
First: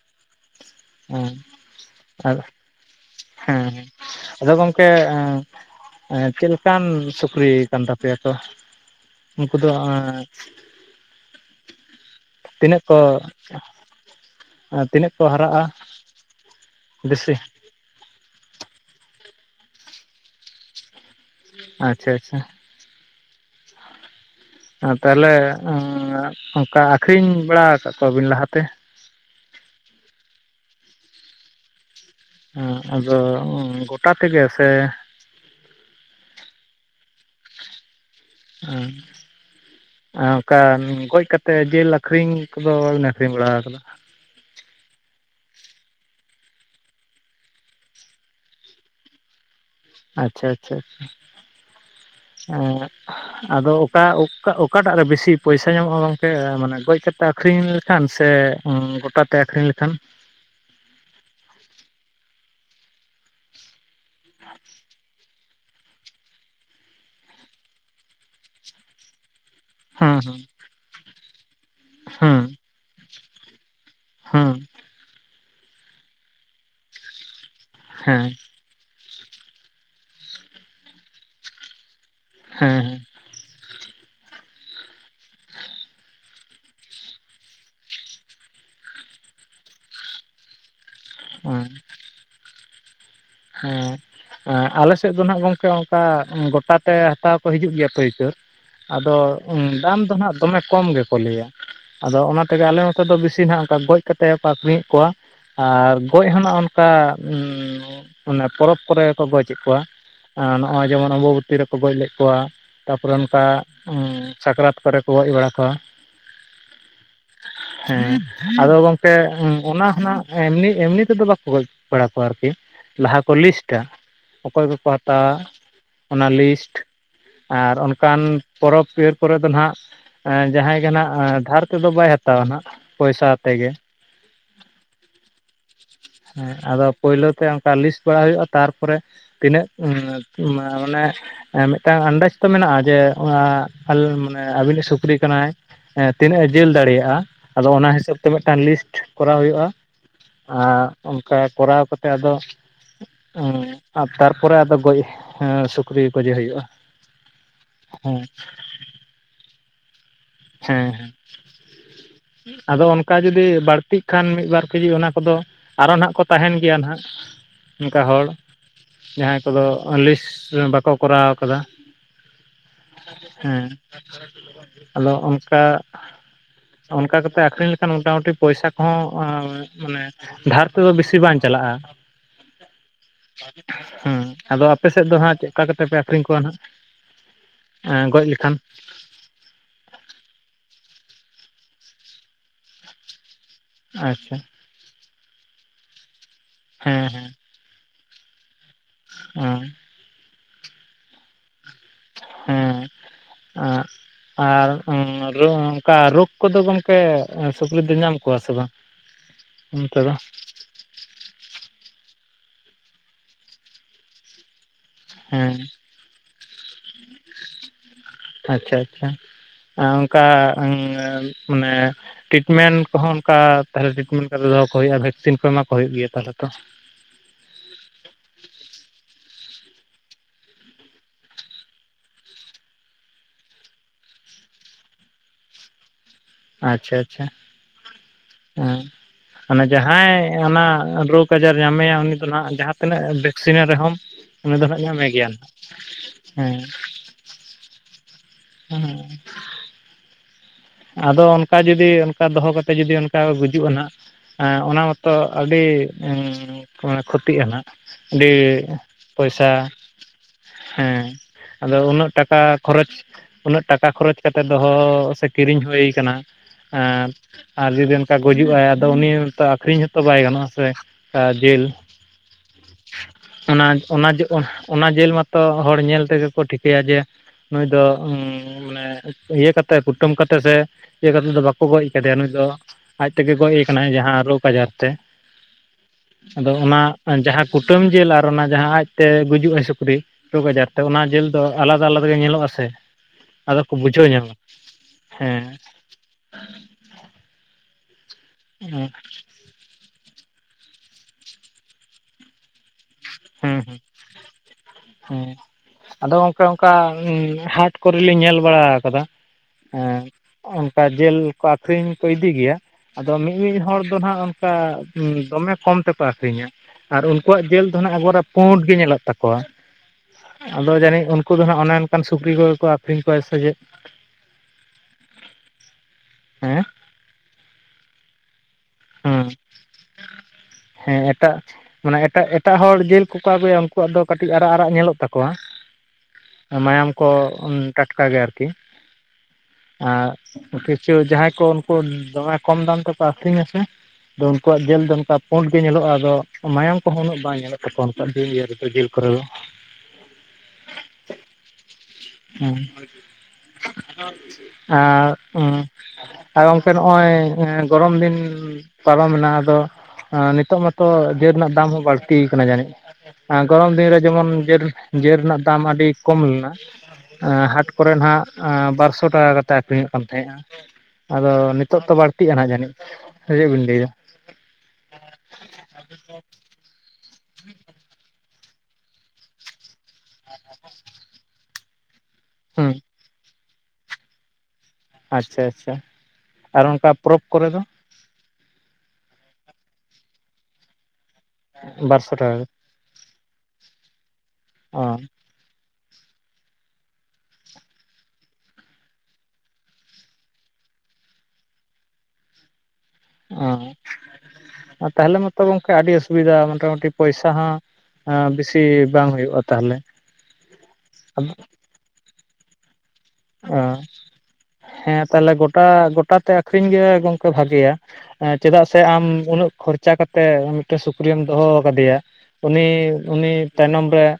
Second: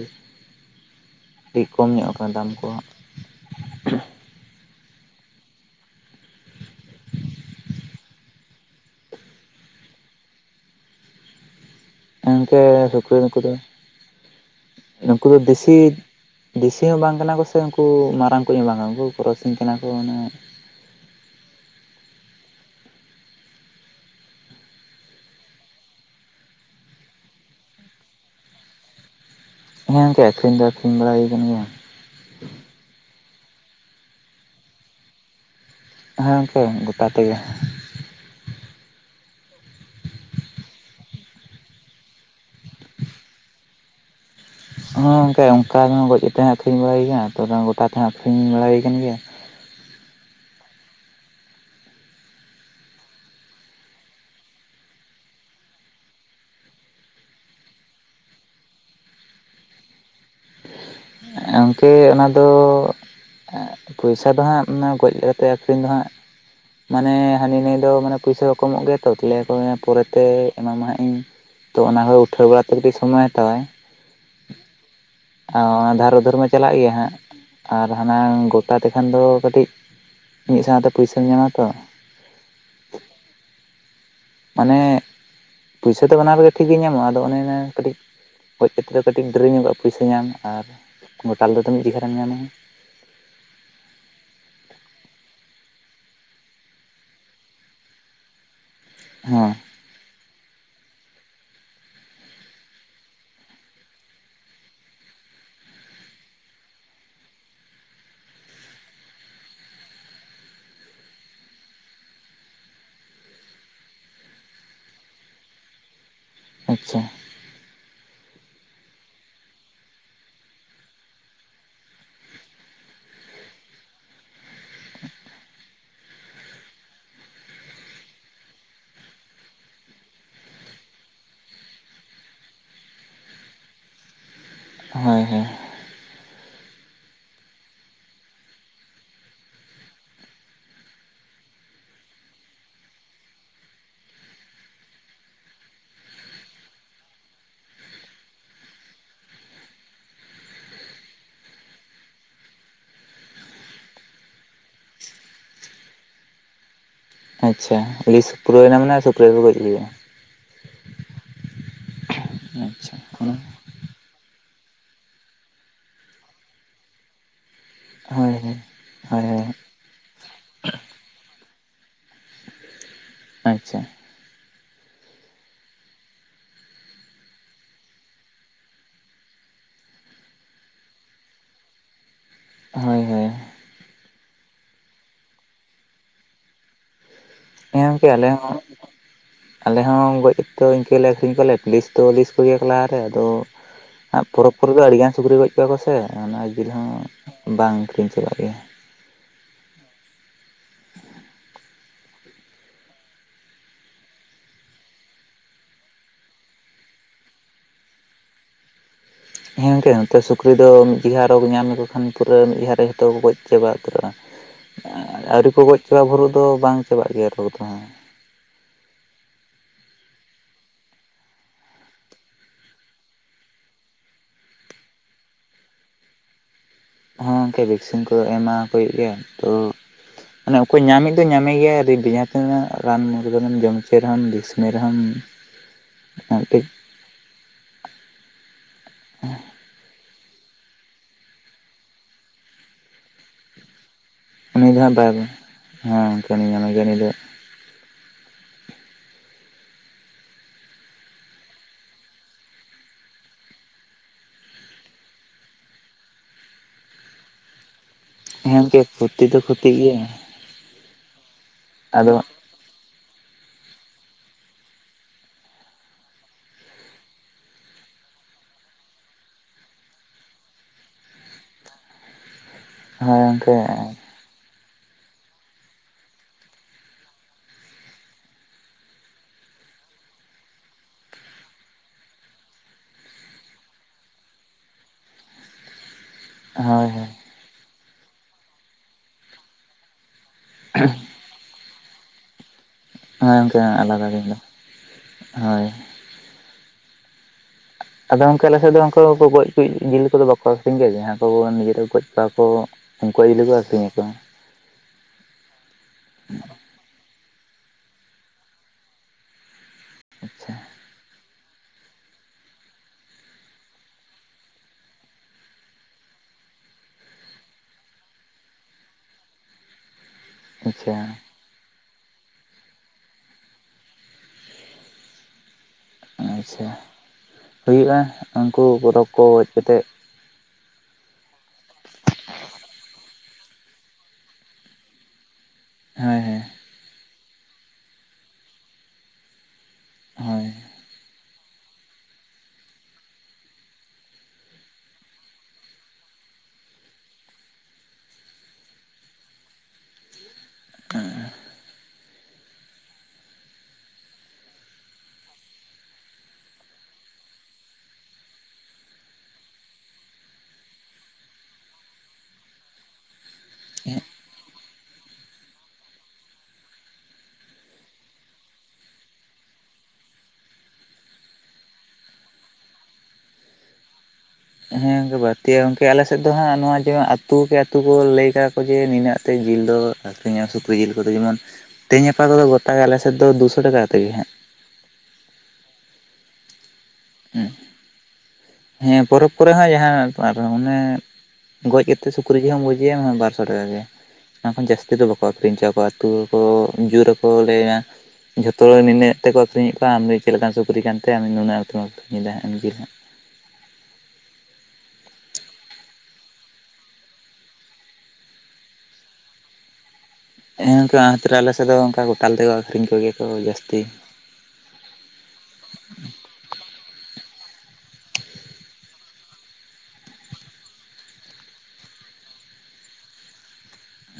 ᱦᱮᱸ ᱟ-ᱫ ᱫᱟᱢ ᱠᱚ ᱦᱮᱸ [unintelligible] ᱟᱫᱚ ᱜᱚᱝᱠᱮ ᱯᱮ ᱮᱸ ᱪᱮᱫ ᱞᱮᱠᱟᱱ ᱥᱩᱠᱨᱤ ᱠᱟᱱ ᱛᱟᱯᱮᱭᱟ ᱠᱚ? ᱩᱱᱠᱩ ᱫᱚ ᱟᱸ-ᱪ ᱮᱝᱠᱮ ᱥᱩᱠᱨᱤ ᱱᱩᱠᱩ ᱫᱚ ᱛᱤᱱᱟᱹᱜ ᱠᱚ ᱱᱩᱠᱩ ᱫᱚ ᱦᱟᱨᱟᱜᱼᱟ ᱫᱮᱥᱤ ᱫᱮᱥᱤ ᱦᱚᱸ ᱵᱟᱝ ᱠᱟᱱᱟ ᱠᱚ, ᱥᱮ ᱩᱱᱠᱩ ᱢᱟᱨᱟᱝ ᱠᱚᱭ ᱦᱚᱸ ᱵᱟᱝᱟ ᱩᱱᱠᱩ ᱠᱚᱨᱚᱥᱤᱧ ᱠᱟᱱᱟ ᱠᱚ ᱚᱱᱮ ᱟᱪᱪᱷᱟ ᱟᱪᱪᱷᱟ᱾ ᱛᱟᱦᱞᱮ ᱩᱸ ᱚᱱᱠᱟ ᱟᱠᱷᱨᱤᱧ ᱵᱟᱲᱟ ᱟᱠᱟᱫ ᱠᱚᱣᱟᱵᱤᱱ ᱞᱟᱦᱟᱛᱮ? ᱦᱮᱸ ᱚᱝᱠᱮ ᱟᱹᱷᱨᱤᱧ ᱫᱚ ᱟᱠᱷᱨᱤᱧ ᱵᱟᱲᱟ ᱦᱩᱭ ᱠᱟᱱ ᱜᱮᱭᱟ᱾ ᱦᱮᱸ ᱟᱫᱚ ᱜᱚᱴᱟ ᱛᱮᱜᱮ? ᱥᱮ ᱦᱮᱸ ᱜᱚᱝᱠᱮ ᱜᱚᱴᱟ ᱛᱮᱜᱮ᱾ [unintelligible] ᱟᱨ ᱚᱱᱠᱟ ᱜᱚᱡ ᱠᱟᱛᱮᱫ ᱡᱤᱞ ᱟᱠᱷᱨᱤᱧ ᱠᱚᱫᱚ ᱵᱟᱵᱤᱱ ᱟᱠᱷᱨᱤᱧ ᱵᱟᱲᱟ ᱟᱠᱟᱫᱟ? ᱦᱚᱸᱮᱸᱠᱮ ᱚᱱᱠᱟ ᱜᱚᱡ ᱠᱟᱛᱮ ᱦᱚᱸ ᱟᱠᱷᱨᱤᱧ ᱵᱟᱲᱟᱭ ᱜᱮᱭᱟ ᱛᱚ ᱜᱚᱴᱟ ᱛᱮᱦᱚᱸ ᱟᱠᱷᱨᱤᱧ ᱵᱟᱲᱟᱭ ᱠᱟᱱ ᱜᱮᱭᱟ᱾ ᱟᱪᱪᱷᱟ ᱟᱪᱪᱷᱟ ᱟᱪᱪᱷᱟ [unintelligible] ᱟᱫᱚ ᱚᱠᱟ ᱚᱠᱟ ᱚᱠᱟᱴᱟᱜ ᱨᱮ ᱵᱮᱥᱤ ᱯᱚᱭᱥᱟ ᱧᱟᱢᱚᱜᱼᱟ ᱜᱚᱝᱠᱮ ᱢᱟᱱᱮ ᱜᱚᱡ ᱠᱟᱛᱮᱫ? ᱟᱠᱷᱨᱤᱧ ᱞᱮᱠᱷᱟᱱ ᱥᱮ ᱜᱚᱴᱟ ᱛᱮ ᱟᱠᱷᱨᱤᱧ ᱞᱮᱠᱷᱟᱱ? ᱜᱚᱝᱠᱮ ᱚᱱᱟ ᱫᱚ ᱯᱚᱭᱥᱟ ᱫᱚ ᱦᱟᱜ ᱜᱚᱡ ᱛᱮ ᱟᱹᱠᱷᱨᱤᱧ ᱫᱚ ᱦᱟᱸᱜ ᱢᱟᱱᱮ ᱦᱟᱹᱱᱤᱼ ᱱᱟᱹᱭ ᱫᱚ ᱢᱟᱱᱮ ᱯᱩᱭᱥᱟᱹ ᱦᱚᱸ ᱠᱚᱢᱚᱜ ᱜᱮᱭᱟ ᱛᱚ ᱛᱞᱮᱭᱟᱠᱚ ᱯᱚᱨᱮᱛᱮ ᱦᱩᱸ ᱮᱢᱟᱢᱟ ᱦᱟᱸᱜ ᱤᱧ ᱛᱚ ᱚᱱᱟ ᱠᱷ ᱩᱴᱷᱟᱹᱣ ᱵᱟᱲᱟᱛᱮ ᱜᱮ ᱥᱚᱢᱚᱭ ᱦᱟᱛᱟᱣᱟᱭ᱾ ᱦᱮᱸ ᱚᱱᱟ ᱫᱷᱟᱨᱮᱫᱟᱹᱨ ᱢᱟ ᱪᱟᱞᱟᱜ ᱜᱮᱭᱟ ᱦᱟᱸᱜ ᱟᱨ ᱦᱟᱱᱟ ᱦᱮᱸ ᱜᱚ ᱛᱟ ᱛᱮᱠᱷᱟᱱ ᱫᱚ ᱠᱟᱹᱴᱤᱡ ᱢᱤᱫ ᱥᱟᱶᱛᱮ ᱯᱩᱭᱥᱟᱹᱟᱢ ᱧᱟᱢᱟ ᱛᱚ᱾ ᱦᱮᱸ ᱦᱮᱸ ᱢᱟᱱᱮ ᱯᱚᱭᱥᱟ ᱫᱚ ᱵᱟᱱᱟᱨᱜᱮ ᱴᱷᱤᱠ ᱜᱮ ᱧᱟᱢᱚᱜᱼᱟ ᱟᱫᱚ ᱚᱱᱮ ᱚᱱᱟ ᱠᱟᱹᱴᱤᱡ ᱜᱚᱡᱛᱮᱫ ᱫᱚ ᱠᱟᱹᱴᱤᱡ ᱰᱮᱨᱤ ᱧᱚᱜᱚᱜᱼᱟ ᱯᱚᱭᱥᱟ ᱧᱟᱢ ᱟᱨ ᱜᱚᱴᱟᱞ ᱦᱮᱸ ᱫᱚ ᱢᱤᱫ ᱪᱤᱜᱷᱟ ᱨᱮᱟᱢ ᱧᱟᱢᱟ᱾ [unintelligible] ᱮᱸ ᱟᱞᱮᱥᱮᱫ ᱫᱚ ᱱᱟᱜ ᱜᱚᱝᱠᱮ ᱚᱱᱠᱟ ᱜᱚᱴᱟ ᱛᱮ ᱦᱟᱛᱟᱣ ᱠᱚ ᱦᱤᱡᱩᱜ ᱜᱮᱭᱟ ᱯᱟᱹᱭᱠᱟᱹᱨ ᱟᱫᱚ ᱦᱮᱸ ᱫᱟᱢᱫᱚᱨ ᱦᱜ ᱫᱚᱢᱮ ᱠᱚᱢ ᱜᱮᱠᱚ ᱞᱟᱢ ᱟᱫᱚ ᱚᱱᱟ ᱛᱮᱜᱮ ᱟᱞᱮ ᱢᱚᱛᱮ ᱫᱚ ᱵᱤᱥᱤ ᱱᱟᱜ ᱚᱱᱠᱟ ᱜᱚᱡ ᱠᱟᱛᱮ ᱟᱠᱷᱨᱤᱧᱮᱫ ᱠᱚᱣᱟ ᱟᱨ ᱜᱚᱡ ᱦᱚᱸ ᱱᱚ ᱚᱱᱠᱟ ᱮ ᱯᱚᱨᱚᱵᱽ ᱠᱚᱨᱮ ᱠᱚ ᱜᱚᱡᱮᱫ ᱠᱚᱣᱟ᱾ ᱱᱚᱜᱼᱚᱭ ᱡᱮᱢᱚᱱ ᱚᱢᱵᱚᱵᱚᱛᱤ ᱨᱮᱠᱚ ᱜᱚᱡ ᱞᱮᱫ ᱠᱚᱣᱟ ᱛᱟᱨᱯᱚᱨᱮ ᱚᱱᱠᱟ ᱥᱟᱠᱨᱟᱛ ᱠᱚᱨᱮ ᱠᱚ ᱜᱚᱡ ᱵᱟᱲᱟ ᱠᱚᱣᱟ ᱟᱪᱪᱷᱟ ᱦᱮᱸ ᱟᱫᱚ ᱜᱚᱝᱠᱮ ᱚᱱᱟ ᱦᱩᱱᱟᱜ ᱮᱢᱱᱤ ᱮᱢᱱᱤ ᱛᱮᱫᱚ ᱵᱟᱠᱚ ᱜᱚᱡ ᱵᱟᱲᱟ ᱠᱚᱣᱟ ᱟᱨᱠᱤ ᱞᱟᱦᱟ ᱠᱚ ᱞᱤᱥᱴᱟ ᱚᱠᱚᱭ ᱠᱚᱠᱚ ᱦᱟᱛᱟᱣᱟ ᱚᱱᱟ ᱞᱤᱥᱴ, ᱟᱨ ᱚᱱᱠᱟᱱ ᱯᱚᱨᱚᱵᱽ ᱯᱤᱦᱟᱹ ᱠᱚᱨᱮ ᱫᱚ ᱱᱟᱦᱟᱜ ᱡᱟᱦᱟᱸᱭ ᱜᱮ ᱦᱟᱜ ᱫᱷᱟᱨ ᱛᱮᱫᱚ ᱵᱟᱭ ᱦᱟᱛᱟᱣᱟ ᱱᱟᱱᱟᱜ ᱯᱚᱭᱥᱟ ᱛᱮᱜᱮ᱾ ᱦᱳᱭ ᱦᱳᱭ ᱟᱫᱚ ᱯᱚᱭᱞᱭ ᱩᱱᱠᱩ ᱛᱮ ᱞᱤᱥᱴ ᱵᱟᱲᱟ ᱦᱩᱭᱩᱜᱼᱟ ᱛᱟᱨᱯᱚᱨᱮ ᱛᱤᱱᱟᱹᱜ [unintelligible] ᱢᱟᱱᱮ ᱢᱤᱫᱴᱟᱝ ᱟᱱᱫᱟᱡᱽ ᱛᱚ ᱢᱮᱱᱟᱜᱼᱟ ᱡᱮ ᱚᱱᱟ ᱢᱟᱱᱮ ᱟᱵᱤᱱᱤᱡ ᱥᱩᱠᱨᱤ ᱠᱟᱱᱟᱭ ᱛᱤᱱᱟᱹᱜ ᱮ ᱡᱤᱞ ᱫᱟᱲᱮᱭᱟᱜᱼᱟ ᱟᱫᱚ ᱚᱱᱟ ᱦᱤᱥᱟᱹᱵ ᱛᱮ ᱢᱤᱫᱴᱟᱝ ᱞᱤᱥᱴ ᱠᱚᱨᱟᱣ ᱦᱩᱭᱩᱜᱼᱟ᱾ ᱟᱨ ᱚᱱᱠᱟ ᱠᱚᱨᱟᱣ ᱠᱟᱛᱮ ᱟᱫᱚ ᱟᱨ ᱛᱟᱨᱯᱚᱨᱮ ᱟᱫᱚ ᱜᱚᱡ ᱥᱩᱠᱨᱤ ᱜᱚᱡᱮ ᱦᱩᱭᱩᱜᱼᱟ᱾ ᱟᱪᱪᱷᱟ ᱦᱮᱸ ᱞᱤᱥ ᱯᱩᱨᱟᱹᱣᱱᱟ ᱢᱟᱱᱮ ᱥᱩᱠᱨᱱᱟ ᱢᱟᱱᱮ ᱥᱩᱠᱨ ᱨᱮᱠᱚ ᱜᱚᱡ ᱠᱮᱫᱮᱭᱟ ᱾ ᱦᱮᱸ ᱦᱮᱸ ᱟᱫᱚ ᱟᱪᱪᱷᱟ ᱚᱱᱠᱟ ᱚᱱᱟ ᱡᱩᱫᱤ ᱵᱟᱹᱲᱛᱤ ᱠᱷᱟᱱ ᱢᱤᱫ ᱵᱟᱨ ᱠᱮᱡᱤ ᱚᱱᱟ ᱠᱚᱫᱚ ᱟᱨᱚ ᱱᱟᱦᱟᱜ ᱠᱚ ᱛᱟᱦᱮᱱ ᱜᱮᱭᱟ ᱱᱟᱦᱟᱜ ᱚᱱᱠᱟ ᱦᱚᱲ᱾ ᱦᱳᱭ ᱦᱳᱭ ᱦᱳᱭ ᱡᱟᱦᱟᱸᱭ ᱦᱳᱭ ᱠᱚᱫᱚ ᱞᱤᱥ ᱵᱟᱠᱚ ᱠᱚᱨᱟᱣ ᱟᱠᱟᱫᱟ᱾ ᱦᱮᱸ᱾ ᱟᱪᱪᱷᱟ ᱟᱫᱚ ᱚᱱᱠᱟ ᱚᱱᱠᱟ ᱠᱟᱛᱮᱜ ᱟᱠᱷᱨᱤᱧ ᱞᱮᱠᱷᱟᱱ ᱢᱚᱴᱟᱢᱩᱴᱤ ᱯᱚᱭᱥᱟ ᱠᱚᱦᱚᱸ ᱢᱟᱱᱮ ᱫᱷᱟᱨ ᱛᱮᱫᱚ ᱵᱮᱥᱤ ᱵᱟᱝ ᱪᱟᱞᱟᱜᱼᱟ᱾ ᱦᱳᱭ ᱦᱳᱭ ᱦᱮᱸ ᱟᱫᱚ ᱟᱯᱮ ᱥᱮᱫ ᱫᱚ ᱦᱟᱸᱜ ᱪᱮᱫ ᱞᱮᱠᱟ ᱠᱟᱛᱮ ᱯᱮ ᱟᱠᱷᱨᱤᱧ ᱠᱚᱣᱟ ᱦᱟᱜ? ᱦᱮᱸ ᱜᱚᱝᱠᱮ ᱟᱞᱮ ᱦᱚᱸ ᱟᱞᱮᱦᱚ ᱜᱚᱡᱛᱚ ᱤᱱᱠᱟᱹᱞᱮ ᱟᱠᱠᱷᱨᱤᱧ ᱠᱚᱣᱟᱞᱮ ᱯᱩᱞᱤᱥ ᱛ ᱤᱥ ᱠᱚᱜᱮᱭᱟ ᱠ ᱞᱟᱦᱟᱨᱮ ᱟᱫᱚ ᱟᱪᱪᱷᱟ ᱯᱚᱨᱚᱵᱽ ᱠᱚᱨᱮ ᱫᱚ ᱟᱹᱰᱤ ᱜᱟᱱ ᱥᱩᱠᱨᱤ ᱜᱚᱡ ᱠᱚᱣᱟ ᱠᱚ ᱥᱮ ᱟᱱᱟ ᱡᱤᱞ ᱦᱚᱸ ᱦᱮᱸ ᱦᱮᱸ᱾ ᱵᱟᱝ ᱟᱹᱠᱷᱨᱤᱤᱧ ᱪᱟᱵᱟᱜ ᱜᱮᱭᱟ ᱾ ᱚᱻ᱾ ᱦᱮᱸ ᱟᱸᱜ ᱟᱨ [inaudible] ᱚᱱᱠᱟ ᱨᱳᱜᱽ ᱠᱚᱫᱚ ᱜᱚᱢᱠᱮ ᱥᱩᱠᱨᱤ ᱫᱚ ᱧᱟᱢ ᱠᱚᱣᱟ ᱥᱮ ᱵᱟᱝ? ᱦᱮᱸ ᱜᱮ ᱚᱱᱛᱮ ᱥᱩᱠ ᱥᱩᱠᱨᱤ ᱫᱚ ᱢᱤᱫ ᱡᱚᱜᱷᱟ ᱨᱳᱜᱽ ᱧᱟᱢ ᱞᱮᱠᱚ ᱠᱷᱟᱱ ᱯᱩᱨᱟᱹ ᱢᱤᱫᱜᱷᱟ ᱨᱮ ᱡᱚᱛᱚ ᱠᱚ ᱜᱚᱡ ᱪᱟᱵᱟ ᱩᱛᱟᱹᱨᱚᱜᱼᱟ᱾ ᱟᱹᱣᱨᱤ ᱦᱮᱸ ᱠᱚ ᱜᱚᱡ ᱪᱟᱵᱟ ᱵᱷᱳᱨ ᱫᱚ ᱵᱟᱝ ᱪᱟᱵᱟᱜ ᱜᱮᱭᱟ ᱨᱳᱜᱽ ᱫᱚ ᱦᱟᱜ᱾ ᱟᱪᱪᱷᱟ ᱟᱪᱪᱷᱟ ᱚᱱᱠᱟ ᱢᱟᱱᱮ ᱴᱤᱴᱢᱮᱱᱴ ᱠᱚᱦᱚᱸ ᱚᱱᱠᱟ ᱛᱟᱦᱞᱮ ᱴᱤᱴᱢᱮᱱᱴ ᱠᱚ ᱫᱚᱦᱚ ᱠᱚ ᱦᱩᱭᱩᱜᱼᱟ ᱵᱷᱮᱠᱥᱤᱱ ᱠᱚ ᱮᱢᱟ ᱠᱚ ᱦᱩᱭᱩᱜ ᱜᱮᱭᱟ ᱛᱟᱦᱚᱞᱮ ᱛᱚ? ᱦᱚᱸ ᱚᱱᱠᱟ ᱵᱷᱮᱠᱥᱤᱱ ᱠᱚᱫᱚ ᱮᱢᱟᱠᱚ ᱦᱩᱭᱩᱜ ᱜᱮᱭᱟ ᱛᱚ ᱢᱟᱱᱮ ᱚᱠᱚᱭ ᱧᱟᱢᱮᱫ ᱫᱚ ᱧᱟᱢᱮ ᱜᱮᱭᱟ ᱢᱟᱱᱮ ᱩᱱᱠᱩ ᱧᱟᱢᱤᱡ ᱫᱚ ᱧᱟᱢᱮ ᱜᱮᱭᱟ ᱡᱟᱦᱟᱛᱤᱱᱟᱹᱜ ᱱᱟᱜ ᱨᱟᱱ ᱢᱩᱨᱜᱟᱹᱱ ᱮᱢ ᱡᱚᱢ ᱦᱚᱪᱚᱭ ᱨᱮᱦᱚᱢ ᱵᱷᱮᱠᱥᱤᱱᱮᱢ ᱨᱮᱦᱚᱢ ᱟᱪᱪᱷᱟ ᱟᱪᱪᱷᱟ ᱚᱻ᱾ ᱢᱟᱱᱮ ᱡᱟᱦᱟᱭ ᱚᱱᱟ ᱨᱳᱜᱽ ᱟᱡᱟᱨ ᱧᱟᱢᱮᱭᱟ ᱩᱱᱤ ᱫᱚ ᱱᱟᱜ ᱡᱟᱦᱟ ᱛᱤᱱᱟᱹᱜ ᱵᱷᱮᱠᱥᱤᱱ ᱮᱢ ᱨᱮᱦᱚᱢ ᱩᱱᱤ ᱫᱚ ᱱᱟᱜ ᱦᱟᱸᱜ ᱧᱟᱢᱮ ᱵᱟᱭ ᱦᱮᱸ ᱜᱮᱭᱟ? ᱜᱚᱝᱠᱮ ᱩᱱᱤ ᱦᱮᱸ᱾ ᱧᱟᱢᱮ ᱜᱮᱭᱟ ᱩᱱᱤ ᱫᱚ [inaudible] ᱟᱫᱚ ᱚᱱᱠᱟ ᱡᱩᱫᱤ ᱚᱱᱠᱟ ᱫᱚᱦᱚ ᱠᱟᱛᱮ ᱡᱩᱫᱤ ᱚᱱᱠᱟ ᱜᱩᱡᱩᱜᱼᱟ ᱱᱟᱜ ᱚᱱᱟ ᱢᱚᱛᱚ ᱟᱹᱰᱤ ᱠᱷᱚᱛᱤᱜ ᱟ-ᱱᱦᱟᱜ᱾ ᱟᱹᱰᱤ ᱦᱮᱸ ᱜᱚᱝᱠᱮ ᱠᱷᱚᱛᱤ ᱫᱚ ᱯᱚᱭᱥᱟ ᱠᱷᱚᱛᱤᱜ ᱜᱮᱭᱟ ᱦᱮᱸ ᱟᱫᱚ ᱩᱱᱟᱹᱜ ᱴᱟᱠᱟ ᱠᱷᱚᱨᱚᱪ ᱩᱱᱟᱹᱜ ᱴᱟᱠᱟ ᱠᱷᱚᱨᱚᱪ ᱠᱟᱛᱮ ᱫᱚᱦᱚ ᱥᱮ ᱠᱤᱨᱤᱧ ᱦᱩᱭ ᱟᱠᱟᱱᱟ ᱮᱸ ᱟᱨ ᱡᱩᱫᱤ ᱚᱱᱠᱟ ᱜᱩᱡᱩᱜ ᱟᱭ ᱟᱫᱚ ᱩᱱᱤ ᱢᱟᱛᱚ ᱟᱹᱠᱷᱨᱤᱧ ᱦᱚᱛᱚ ᱵᱟᱭ ᱜᱟᱱᱚᱜᱼᱟ ᱥᱮ᱾ ᱟᱻ ᱡᱮᱞ‌᱾ ᱦᱮᱸ ᱜᱚᱝᱠᱮ᱾ ᱚᱱᱟ ᱚᱱᱟ ᱚᱱᱟ ᱡᱤᱞ ᱢᱟᱛᱚ ᱦᱚᱲ ᱧᱮᱞ ᱛᱮᱜᱮ ᱠᱚ ᱴᱷᱤᱠᱟᱹᱭᱟ ᱡᱮ ᱱᱩᱭ ᱫᱚ ᱩᱸ ᱢᱟᱱᱮ ᱤᱭᱟᱹ ᱠᱟᱛᱮ ᱠᱩ ᱠᱩᱴᱟᱹᱢ ᱠᱟᱛᱮ ᱥᱮ ᱤᱭᱟᱹ ᱠᱟᱛᱮ ᱫᱚ ᱵᱟᱠᱚ ᱜᱚᱡ ᱟᱠᱟᱫᱮᱭᱟ ᱱᱩᱭ ᱫᱚ ᱟᱡ ᱛᱮᱜᱮ ᱜᱚᱡ ᱟᱠᱟᱱᱟᱭ ᱡᱟᱦᱟᱸ ᱨᱳᱜᱽ ᱟᱡᱟᱨ ᱛᱮ᱾ ᱟᱫᱚ ᱚᱱᱟ ᱦᱳᱭ ᱦᱳᱭ ᱡᱟᱦᱟᱸ ᱠᱩᱴᱟᱹᱢ ᱡᱤᱞ ᱟᱨ ᱚᱱᱟ ᱡᱟᱦᱟᱸ ᱟᱡᱛᱮ ᱜᱩᱡᱩᱜᱼᱟᱭ ᱥᱩᱠᱨᱤ ᱨᱳᱜᱽ ᱟᱡᱟᱨ ᱛᱮ ᱚᱱᱟ ᱡᱤᱞ ᱫᱚ ᱟᱞᱟᱫᱟ ᱟᱞᱟᱫᱟ ᱜᱮ ᱧᱮᱞᱚᱜᱼᱟ ᱥᱮ᱾ ᱦᱮᱸ ᱜᱚᱝᱠᱮ ᱟᱫᱚ ᱠᱚ ᱦᱮᱸ ᱵᱩᱡᱷᱟᱹᱣ ᱟᱞᱟᱫᱟ ᱜᱮ ᱧᱟᱢᱟ ᱧᱮᱞᱚᱜ᱾ ᱦᱮᱸ᱾ ᱟᱫᱚ ᱜᱚᱝᱠᱮ ᱟᱞᱮᱥᱮᱫ ᱫᱚ ᱦᱮᱸ ᱚᱱᱠᱟ ᱜᱮᱠᱳ ᱜᱚᱡ ᱠᱟᱹᱡ ᱡᱤᱞ ᱠᱚᱫᱚ ᱵᱟᱠᱚ ᱟᱹᱠᱷᱨᱤᱧ ᱜᱮᱭᱟ ᱡᱟᱦᱟᱸ ᱠᱚ ᱱᱤᱡᱮᱛᱮ ᱠᱚ ᱜᱚᱡ ᱠᱚᱣᱟ ᱠᱚ ᱩᱱᱠᱩᱣᱟᱜ ᱡᱤᱞ ᱜᱮᱠᱚ ᱦᱩᱸ ᱟᱹᱠᱷᱨᱤᱧᱟᱠᱚ ᱦᱩᱸ ᱟᱫᱚ ᱜᱚᱝᱠᱮ ᱚᱱᱠᱟ ᱦᱟᱴ ᱠᱚᱨᱮᱞᱤᱧ ᱧᱮᱞ ᱵᱟᱲᱟ ᱦᱟᱠᱟᱫᱟ᱾ ᱮᱸ ᱟᱪᱪᱷᱟ ᱚᱱᱠᱟ ᱡᱤᱞ ᱠᱚ ᱟᱹᱠᱷᱨᱤᱧ ᱠᱚ ᱤᱫᱤ ᱜᱮᱭᱟ᱾ ᱟᱫᱚ ᱢᱤᱫᱢᱤᱫ ᱦᱚᱲ ᱫᱚ ᱱᱟᱜ ᱚᱱᱠᱟ ᱫᱚᱢᱮ ᱠᱚᱢ ᱛᱮᱠᱚ ᱟᱹᱠᱷᱨᱤᱧᱟ, ᱟᱨ ᱩᱱᱠᱩᱣᱟᱜ ᱡᱤᱞ ᱩᱱᱠᱩ ᱫᱚ ᱱᱟᱜ ᱮᱠᱵᱟᱨᱮ ᱯᱩᱸᱰ ᱜᱮ ᱧᱮᱞᱚᱜ ᱛᱟᱠᱚᱣᱟ᱾ ᱟᱫᱚ ᱟᱪᱪᱷᱟ ᱡᱟᱹᱱᱤᱡ ᱩᱱ ᱩᱱᱠᱩ ᱫᱚ ᱱᱟᱜ ᱚᱱᱮ ᱚᱱᱠᱟᱱ ᱥᱩᱠᱨᱤ ᱠᱚᱜᱮ ᱠᱚ ᱟᱹᱠᱷᱨᱤᱧ ᱠᱚᱣᱟ ᱥᱮ ᱪᱮᱫ᱾ ᱦᱮᱸ ᱟᱪᱪᱷᱟ ᱦᱩᱭᱩᱜᱼᱟ ᱩᱱᱠᱩ [unintelligible] ᱠᱚ ᱦᱮᱸ ᱜᱚᱡ ᱠᱟᱛᱮᱜ᱾ ᱦᱮᱸ ᱮᱴᱟᱜ ᱢᱟᱱᱮ ᱮᱴᱟᱜ ᱮᱴᱟᱜ ᱦᱚᱲ ᱡᱮᱞ ᱠᱚᱠᱚ ᱟᱹᱜᱩᱭᱟ ᱩᱱᱠᱩᱣᱟᱜ ᱫᱚ ᱠᱟᱹᱴᱤᱡ ᱟᱨᱟᱜ ᱟᱨᱟᱜ ᱧᱮᱞᱚᱜ ᱛᱟᱠᱚᱣᱟ᱾ ᱦᱮᱸ ᱦᱮᱸ ᱢᱟᱭᱟᱢ ᱠᱚ ᱴᱟᱴᱠᱟ ᱜᱮ ᱟᱨᱠᱤ, ᱟᱸ ᱦᱳᱭ ᱠᱤᱪᱷᱩ ᱡᱟᱦᱟᱸᱭ ᱠᱚ ᱩᱱᱠᱩ ᱫᱚᱢᱮ ᱠᱚᱢ ᱫᱟᱢ ᱛᱮᱠᱚ ᱟᱹᱠᱷᱨᱤᱧᱟ ᱥᱮ᱾ ᱟᱫᱚ ᱩᱱᱠᱩᱣᱟᱜ ᱡᱮᱞ ᱫᱚ ᱚᱱᱠᱟ ᱯᱩᱸᱰ ᱜᱮ ᱧᱮᱞᱚᱜᱼᱟ ᱟᱫᱚ ᱢᱟᱭᱟᱢ ᱠᱚᱦᱚ ᱩᱱᱟᱹᱜ ᱵᱟᱝ ᱧᱮᱞᱚᱜ ᱛᱟᱠᱚᱣᱟ᱾ [unintelligible] ᱡᱤᱞ ᱠᱚᱨᱮ ᱫᱚ᱾ ᱦᱩᱸ ᱟᱨ ᱩᱸ [inaudible] ᱟᱨ ᱜᱚᱝᱠᱮ ᱱᱚᱜᱼᱚᱭ ᱜᱚᱨᱚᱢ ᱫᱤᱱ ᱯᱟᱨᱚᱢᱮᱱᱟ ᱟᱫᱚ ᱱᱤᱛᱚᱜ ᱢᱟᱛᱚ ᱡᱮᱞ ᱨᱮᱱᱟᱜ ᱫᱟᱢ ᱦᱚᱸ ᱵᱟᱹᱲᱛᱤ ᱠᱟᱱᱟ ᱡᱟᱹᱱᱤᱡ᱾ ᱜᱚᱨᱚᱢ ᱫᱤᱱ ᱨᱮ ᱡᱮᱢᱚᱱ ᱡᱮᱨ, ᱡᱮᱨ ᱨᱮᱱᱟᱜ ᱫᱟᱢ ᱟᱹᱰᱤ ᱠᱚᱢ ᱞᱮᱱᱟ᱾ ᱦᱟᱴ ᱠᱚᱨᱮ ᱱᱟᱜ ᱵᱟᱨᱥᱚ ᱴᱟᱠᱟ ᱠᱟᱛᱮᱫ ᱟᱠᱷᱨᱤᱧᱚᱜ ᱠᱟᱱ ᱛᱟᱦᱮᱸᱱᱟ᱾ ᱟᱫᱚ ᱱᱤᱛᱳᱜ ᱛᱚ ᱵᱟᱹᱲᱛᱤᱜᱼᱟ ᱱᱟᱸᱜ ᱡᱟᱹᱱᱤᱡ, ᱪᱮᱫ ᱵᱤᱱ ᱞᱮᱭᱫᱟ? ᱦᱮᱸ, ᱜᱚᱝᱠᱮ ᱵᱟᱹᱲᱛᱤᱜ-ᱟ ᱜᱚᱝᱠᱮ ᱟᱞᱮᱥᱮᱫ ᱫᱚ ᱦᱟᱜ ᱱᱚᱣᱟ ᱡᱮ ᱟᱹᱛᱩ ᱠᱮ ᱟᱹᱛᱩ ᱠᱚ ᱞᱮᱭ ᱠᱟ ᱠᱚ ᱡᱮ ᱱᱤᱱᱟ. ᱛᱮ ᱡᱤᱞ ᱫᱚ ᱟᱹᱠᱷᱨᱤᱧᱚᱜ-ᱟ ᱥᱩᱠᱨᱤ ᱡᱮᱞ ᱠᱚᱫᱚ ᱡᱮᱢᱚᱱ ᱛᱮᱦᱧ ᱜᱟᱯᱟ ᱠᱚᱫᱚ ᱦᱮᱸ ᱜᱚᱴᱟ ᱜᱮ ᱟᱞᱮ ᱥᱮ ᱥᱮᱫ ᱫᱚ ᱫᱩᱥᱚ ᱴᱟᱠᱟ ᱠᱟᱛᱮᱜᱮ ᱦᱟᱜ᱾ ᱟᱪᱪᱷᱟ, ᱟᱪᱪᱷᱟ, ᱟᱨ ᱚᱱᱠᱟ ᱯᱚᱨᱚᱵᱽ ᱠᱚᱨᱮ ᱦᱟᱸᱜ ᱫᱚ? ᱦᱮᱸ, ᱯᱚᱨᱚᱵᱽ ᱠᱚᱨᱮ ᱦᱚᱸ ᱡᱟᱦᱟᱸ ᱚᱱᱮ ᱜᱚᱡ ᱵᱟᱨᱥᱚ ᱠᱟᱛᱮᱫ ᱥᱩᱠᱨᱤ ᱴᱟᱠᱟ ᱡᱚᱦᱚᱢ ᱜᱚᱡᱮᱭᱟ ᱵᱟᱨᱥᱚ ᱴᱟᱠᱟ ᱜᱮ᱾ ᱚᱱᱟ ᱠᱷᱚᱱ ᱡᱟᱹᱥᱛᱤ ᱫᱚ ᱵᱟᱠᱚ ᱟᱹᱠᱷᱨᱤᱧ ᱦᱚᱪᱟ ᱠᱚᱣᱟ ᱟᱹᱛᱩ ᱠᱚ ᱡᱳᱨ ᱟᱠᱚ ᱞᱮᱭᱟ᱾ ᱡᱷᱚᱛᱚ ᱦᱚᱲ ᱤᱱᱟ. ᱜ ᱛᱮᱠᱚ ᱟᱹᱨᱤᱧᱮᱫ ᱠᱚᱣᱟ, ᱟᱢᱫᱚ ᱪᱮᱫ ᱞᱮᱠᱟᱱ ᱥᱩᱠᱨᱤ ᱠᱟᱱᱛᱮ ᱱᱩᱱᱟᱹᱜ ᱠᱷᱨᱤᱢ ᱟᱹᱠᱷᱨᱤᱧᱮᱫᱟ ᱮᱢᱱᱜ ᱦᱟᱸᱜ᱾ ᱚ ᱛᱟᱦᱟᱞᱮ ᱢᱟᱛᱚ ᱜᱚᱢᱠᱮ ᱟᱹᱰᱤ ᱚᱥᱩᱵᱤᱫᱷᱟ ᱢᱚᱴᱟᱢᱩᱴᱤ ᱯᱚᱭᱥᱟ ᱦᱚᱸ᱾ ᱵᱤᱥᱤ ᱵᱟᱝ ᱦᱚᱭᱳᱜ-ᱟ ᱛᱟᱦᱚᱞᱮ᱾ ᱦᱮᱸ, ᱛᱚ ᱚᱱᱟᱠᱷᱟᱨ ᱟᱞᱮ ᱥᱮᱫ ᱫᱚ ᱚᱱᱠᱟ ᱜᱳᱴᱟᱞ ᱛᱮᱠᱚ ᱟᱹᱠᱷᱨᱤᱧ ᱠᱚᱜᱮᱭᱟ᱾ ᱠᱚ ᱚ, ᱡᱟᱹᱥᱛᱤ ᱦᱮᱸ, ᱛᱟᱦᱟᱞᱮ ᱜᱚᱴᱟ ᱜᱚᱴᱟᱛᱮ ᱟᱹᱠᱷᱨᱤᱧ ᱜᱮ ᱜᱚᱝᱠᱮ ᱵᱷᱟᱜᱮᱭᱟ᱾ ᱮ ᱪᱮᱫᱟᱜ ᱥᱮ ᱟᱢ ᱩᱱᱟᱹᱜ ᱠᱷᱚᱨᱪᱟ ᱠᱟᱛᱮᱜ ᱢᱤᱫᱴᱮᱱ ᱥᱩᱠᱨᱤᱢ ᱫᱚᱦᱚ ᱟᱠᱟᱫᱮᱭᱟ᱾ ᱩᱱᱤ ᱩᱱᱤ ᱛᱟᱭᱱᱚᱢ ᱨᱮ,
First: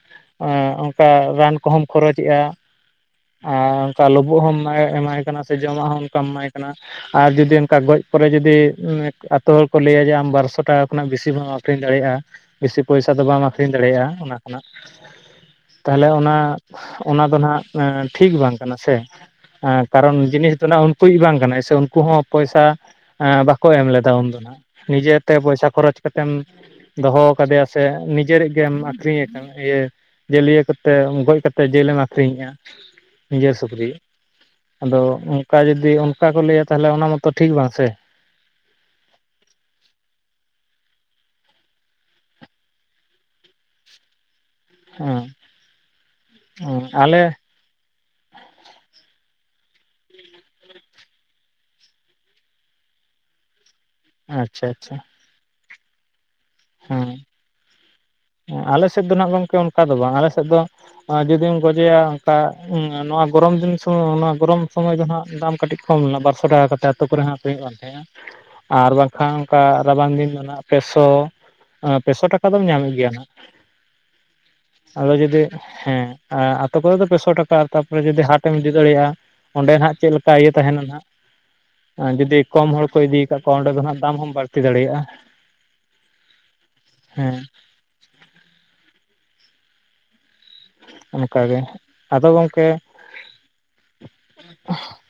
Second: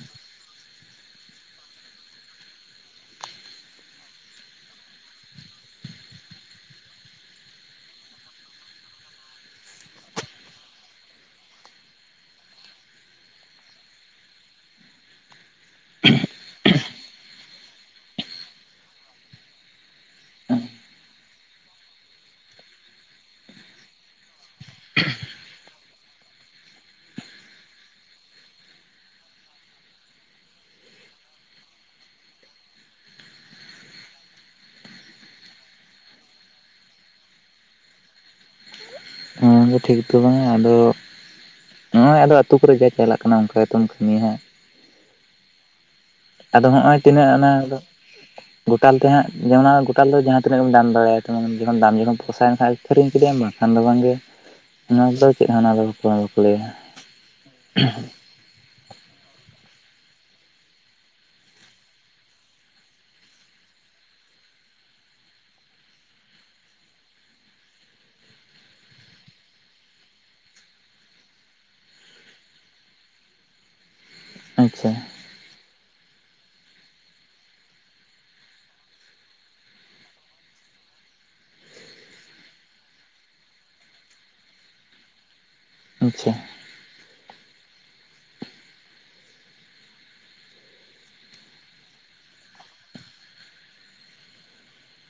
ᱚᱱᱠᱟ ᱨᱟᱱ ᱠᱚᱦᱚᱸᱚᱢ ᱠᱷᱚᱨᱚᱪᱮᱜᱼᱟ᱾ ᱟᱨ ᱚᱱᱠᱟ ᱞᱳᱵᱳᱜ ᱦᱚᱸᱢ ᱮᱢᱟᱭ ᱮᱢᱟᱭ ᱠᱟᱱᱟ ᱥᱮ ᱡᱚᱢᱟᱜ ᱦᱚᱸ, ᱚᱱᱠᱟᱢ ᱮᱢᱟᱭ ᱠᱟᱱᱟ᱾ ᱟᱨ ᱡᱩᱫᱤ ᱚᱱᱠᱟ ᱜᱚᱡ ᱯᱚᱨᱮ ᱡᱩᱫᱤ ᱟᱛᱳ ᱦᱚᱲ ᱠᱚ ᱞᱮᱭᱟ ᱡᱮ, ᱟᱢ ᱵᱟᱨ ᱥᱚ ᱴᱟᱠᱟ ᱠᱷᱚᱱᱟᱜ ᱵᱤᱥᱤ ᱵᱟᱢ ᱟᱹᱠᱷᱨᱤᱧ ᱫᱟᱲᱮᱭᱟᱜᱼᱟ᱾ ᱵᱤᱥᱤ ᱯᱚᱭᱥᱟ ᱫᱚ ᱵᱟᱢ ᱟᱹᱠᱷᱨᱤᱧ ᱫᱟᱲᱮᱭᱟᱜᱼᱟ ᱚᱱᱟ ᱠᱷᱚᱱᱟᱜ᱾ ᱛᱟᱦᱟᱞᱮ ᱚᱱᱟ, ᱚᱱᱟ ᱫᱚ ᱱᱟᱜ ᱴᱷᱤᱠ ᱵᱟᱝ ᱠᱟᱱᱟ ᱥᱮ᱾ ᱦᱮᱸ, ᱠᱟᱨᱚᱱ ᱡᱤᱱᱤᱥ ᱫᱚ ᱱᱟᱜ ᱩᱱᱠᱩᱡ ᱵᱟᱝ ᱠᱟᱱᱟᱭ ᱥᱮ ᱩᱱᱠᱩ ᱦᱚᱸ ᱯᱚᱭᱥᱟ ᱮ ᱵᱟᱠᱚ ᱮᱢ ᱞᱮᱫᱟ ᱩᱱᱫᱚ ᱱᱤᱡᱮᱛᱮ ᱯᱚᱭᱥᱟ ᱠᱷᱚᱨᱚᱪ ᱠᱟᱛᱮᱢ ᱫᱚᱦᱚ ᱠᱟᱫᱮᱭᱟ ᱥᱮ ᱱᱤᱡᱮᱨᱤᱜ ᱜᱮᱢ ᱟᱠᱷᱨᱤᱧᱮ ᱠᱟᱱᱟ ᱤᱭᱟᱹ ᱡᱮᱞᱤᱭᱟᱹ ᱠᱟᱛᱮᱫ ᱜᱚᱡ ᱠᱟᱛᱮᱫ ᱡᱮᱞᱮᱢ ᱟᱹᱠᱷᱨᱤᱧᱮᱜᱼᱟ᱾ ᱱᱤᱡᱮᱨ ᱥᱩᱠᱨᱤ ᱟᱫᱚ ᱚᱱᱠᱟ ᱡᱩᱫᱤ ᱚᱱᱠᱟ ᱠᱚ ᱞᱟᱹᱭᱟ ᱛᱟᱦᱚᱞᱮ ᱚᱱᱟ ᱢᱟᱛᱚ ᱴᱷᱤᱠ ᱵᱟᱝ ᱥᱮ᱾ ᱚᱱᱟ ᱫᱚ ᱴᱷᱤᱠ ᱫᱚ ᱵᱟᱝᱟ ᱟᱫᱚ ᱱᱚᱜ ᱚᱭ ᱟᱞᱮ ᱟᱛᱩ ᱠᱚᱨᱮ ᱫᱚ ᱪᱟᱞᱟᱜ ᱠᱟᱱᱟ ᱚᱱᱠᱟ ᱜᱮᱛᱚᱢ ᱠᱟᱹᱢᱤᱭᱟᱜ ᱦᱟᱸᱜ ᱦᱮᱸ ᱾ ᱟᱫᱚ ᱦᱮᱸ ᱦᱚᱸᱜᱼᱚᱭ ᱟᱞᱮ ᱛᱤᱱᱟᱹᱜ ᱚᱱᱟ ᱫᱚ [inaudible] ᱜᱚᱴᱟᱞ ᱛᱮ ᱦᱟᱸᱜ ᱡᱮ ᱚᱱᱟ ᱜᱚᱴᱟᱞ ᱫᱚ ᱡᱟᱦᱟᱸ ᱛᱤᱱᱟᱹᱜ ᱮᱢ ᱫᱟᱢ ᱫᱟᱲᱮᱭᱟᱭ ᱛᱟᱢᱟ ᱡᱚᱠᱷᱚᱱ ᱫᱟᱢ ᱡᱚᱠᱷᱚᱱ ᱯᱚᱥᱟᱭᱮᱱ ᱠᱷᱟᱡ ᱟᱹᱠᱷᱨᱤᱧ ᱠᱮᱫᱮᱭᱟᱢ ᱵᱟᱠᱷᱟᱱ ᱫᱚ ᱵᱟᱝᱜᱮ᱾ ᱟᱪᱪᱷᱟ ᱟᱪᱪᱷᱟ ᱚᱱᱟ ᱫᱚ ᱪᱮᱫ ᱦᱚᱸ ᱚᱱᱟ ᱫᱚ ᱪᱮᱜ ᱦᱚᱸ ᱵᱟᱠᱚ ᱞᱟ. ᱭᱟ᱾ ᱚᱸ ᱟᱞᱮ ᱥᱮᱫ ᱫᱚ ᱱᱟᱜ ᱜᱚᱝᱠᱮ ᱚᱱᱠᱟ ᱫᱚ ᱵᱟᱝ ᱟᱞᱮ ᱥᱮᱫ ᱫᱚ ᱡᱩᱫᱤᱢ ᱜᱚᱡᱮᱭᱟ ᱚᱱᱠᱟ ᱱᱚᱣᱟ ᱜᱚᱨᱚᱢ ᱫᱤᱱ ᱥᱳ ᱚᱱᱟ ᱜᱚᱨᱚᱢ ᱥᱚᱢᱚᱭ ᱫᱚ ᱦᱟᱸᱜ ᱫᱟᱢ ᱠᱟᱹᱴᱤᱡ ᱠᱚᱢ ᱨᱮᱱᱟᱜ ᱵᱟᱨᱥᱚ ᱴᱟᱠᱟ ᱠᱟᱛᱮ ᱟᱛᱩ ᱠᱚᱨᱮ ᱦᱚᱸ ᱟᱹᱠᱷᱨᱤᱧ ᱧᱚᱜ ᱠᱟᱱᱛᱮ ᱟᱨ ᱵᱟᱝᱠᱷᱟᱱ ᱚᱱᱠᱟ ᱨᱟᱵᱟᱝ ᱫᱤᱱ ᱢᱟ ᱱᱟᱦᱟᱜ ᱯᱮᱥᱚ᱾ ᱚᱱᱟ ᱯᱮᱥᱚ ᱴᱟᱠᱟ ᱫᱚᱢ ᱧᱟᱢᱮᱜ ᱜᱮᱭᱟ ᱱᱟᱼᱦᱟᱜ ᱟᱪᱪᱷᱟ ᱟᱫᱚ ᱡᱩᱫᱤ ᱦᱮᱸ, ᱮᱸ ᱟᱛᱳ ᱠᱚᱨᱮ ᱫᱚ ᱯᱮᱥᱚ ᱴᱟᱠᱟ ᱛᱟᱨᱯᱚᱨᱮ ᱡᱩᱫᱤ ᱦᱟᱴᱮᱢ ᱤᱫᱤ ᱫᱟᱲᱮᱭᱟᱜᱼᱟ ᱚᱸᱰᱮ ᱱᱟᱼᱦᱟᱜ ᱪᱮᱫ ᱞᱮᱠᱟ ᱤᱭᱟᱹ ᱛᱟᱦᱮᱱᱟ ᱱᱟᱼᱦᱟᱜ᱾ ᱡᱩᱫᱤ ᱠᱚᱢ ᱦᱚᱲ ᱠᱚ ᱤᱫᱤᱠᱟᱫ ᱠᱚᱣᱟ ᱚᱸᱰᱮ ᱫᱚ ᱱᱟᱼᱦᱟᱜ ᱫᱟᱢ ᱦᱚᱢ ᱵᱟᱹᱲᱛᱤ ᱫᱟᱲᱮᱭᱟᱜᱼᱟ᱾ ᱟᱪᱪᱷᱟ ᱦᱩᱸ ᱚᱱᱠᱟᱜᱮ ᱟᱫᱚ ᱜᱚᱝᱠᱮ [unintelligible]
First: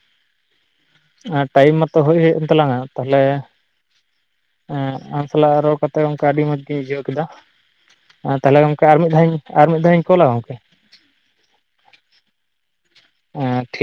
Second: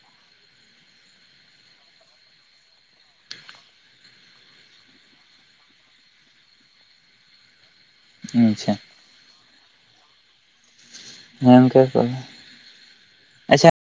ᱴᱟᱭᱤᱢ ᱢᱟᱛᱚ ᱦᱳᱭ ᱦᱮᱡ ᱮᱱ ᱛᱟᱞᱟᱝᱼᱟ ᱛᱟᱦᱚᱞᱮ ᱦᱮᱸ, ᱟᱢ ᱥᱟᱞᱟᱜ ᱨᱚᱲ ᱠᱟᱛᱮᱜ ᱜᱚᱝᱠᱮ ᱟᱹᱰᱤ ᱢᱚᱸᱡᱽ ᱜᱤᱧ ᱵᱩᱡᱷᱟᱹᱣ ᱠᱮᱫᱟ᱾ ᱛᱟᱦᱞᱮ ᱟᱪᱪᱷᱟ ᱜᱚᱝᱠᱮ ᱟᱨ ᱢᱤᱫ ᱫᱷᱟᱣᱤᱧ ᱟᱨ ᱢᱤᱫ ᱫᱷᱟᱣᱤᱧ ᱠᱚᱞᱟ ᱜᱚᱝᱠᱮ? ᱧᱟᱢ ᱠᱮᱭᱟᱜ ᱯᱮ ᱮᱸ ᱴᱷᱤᱠ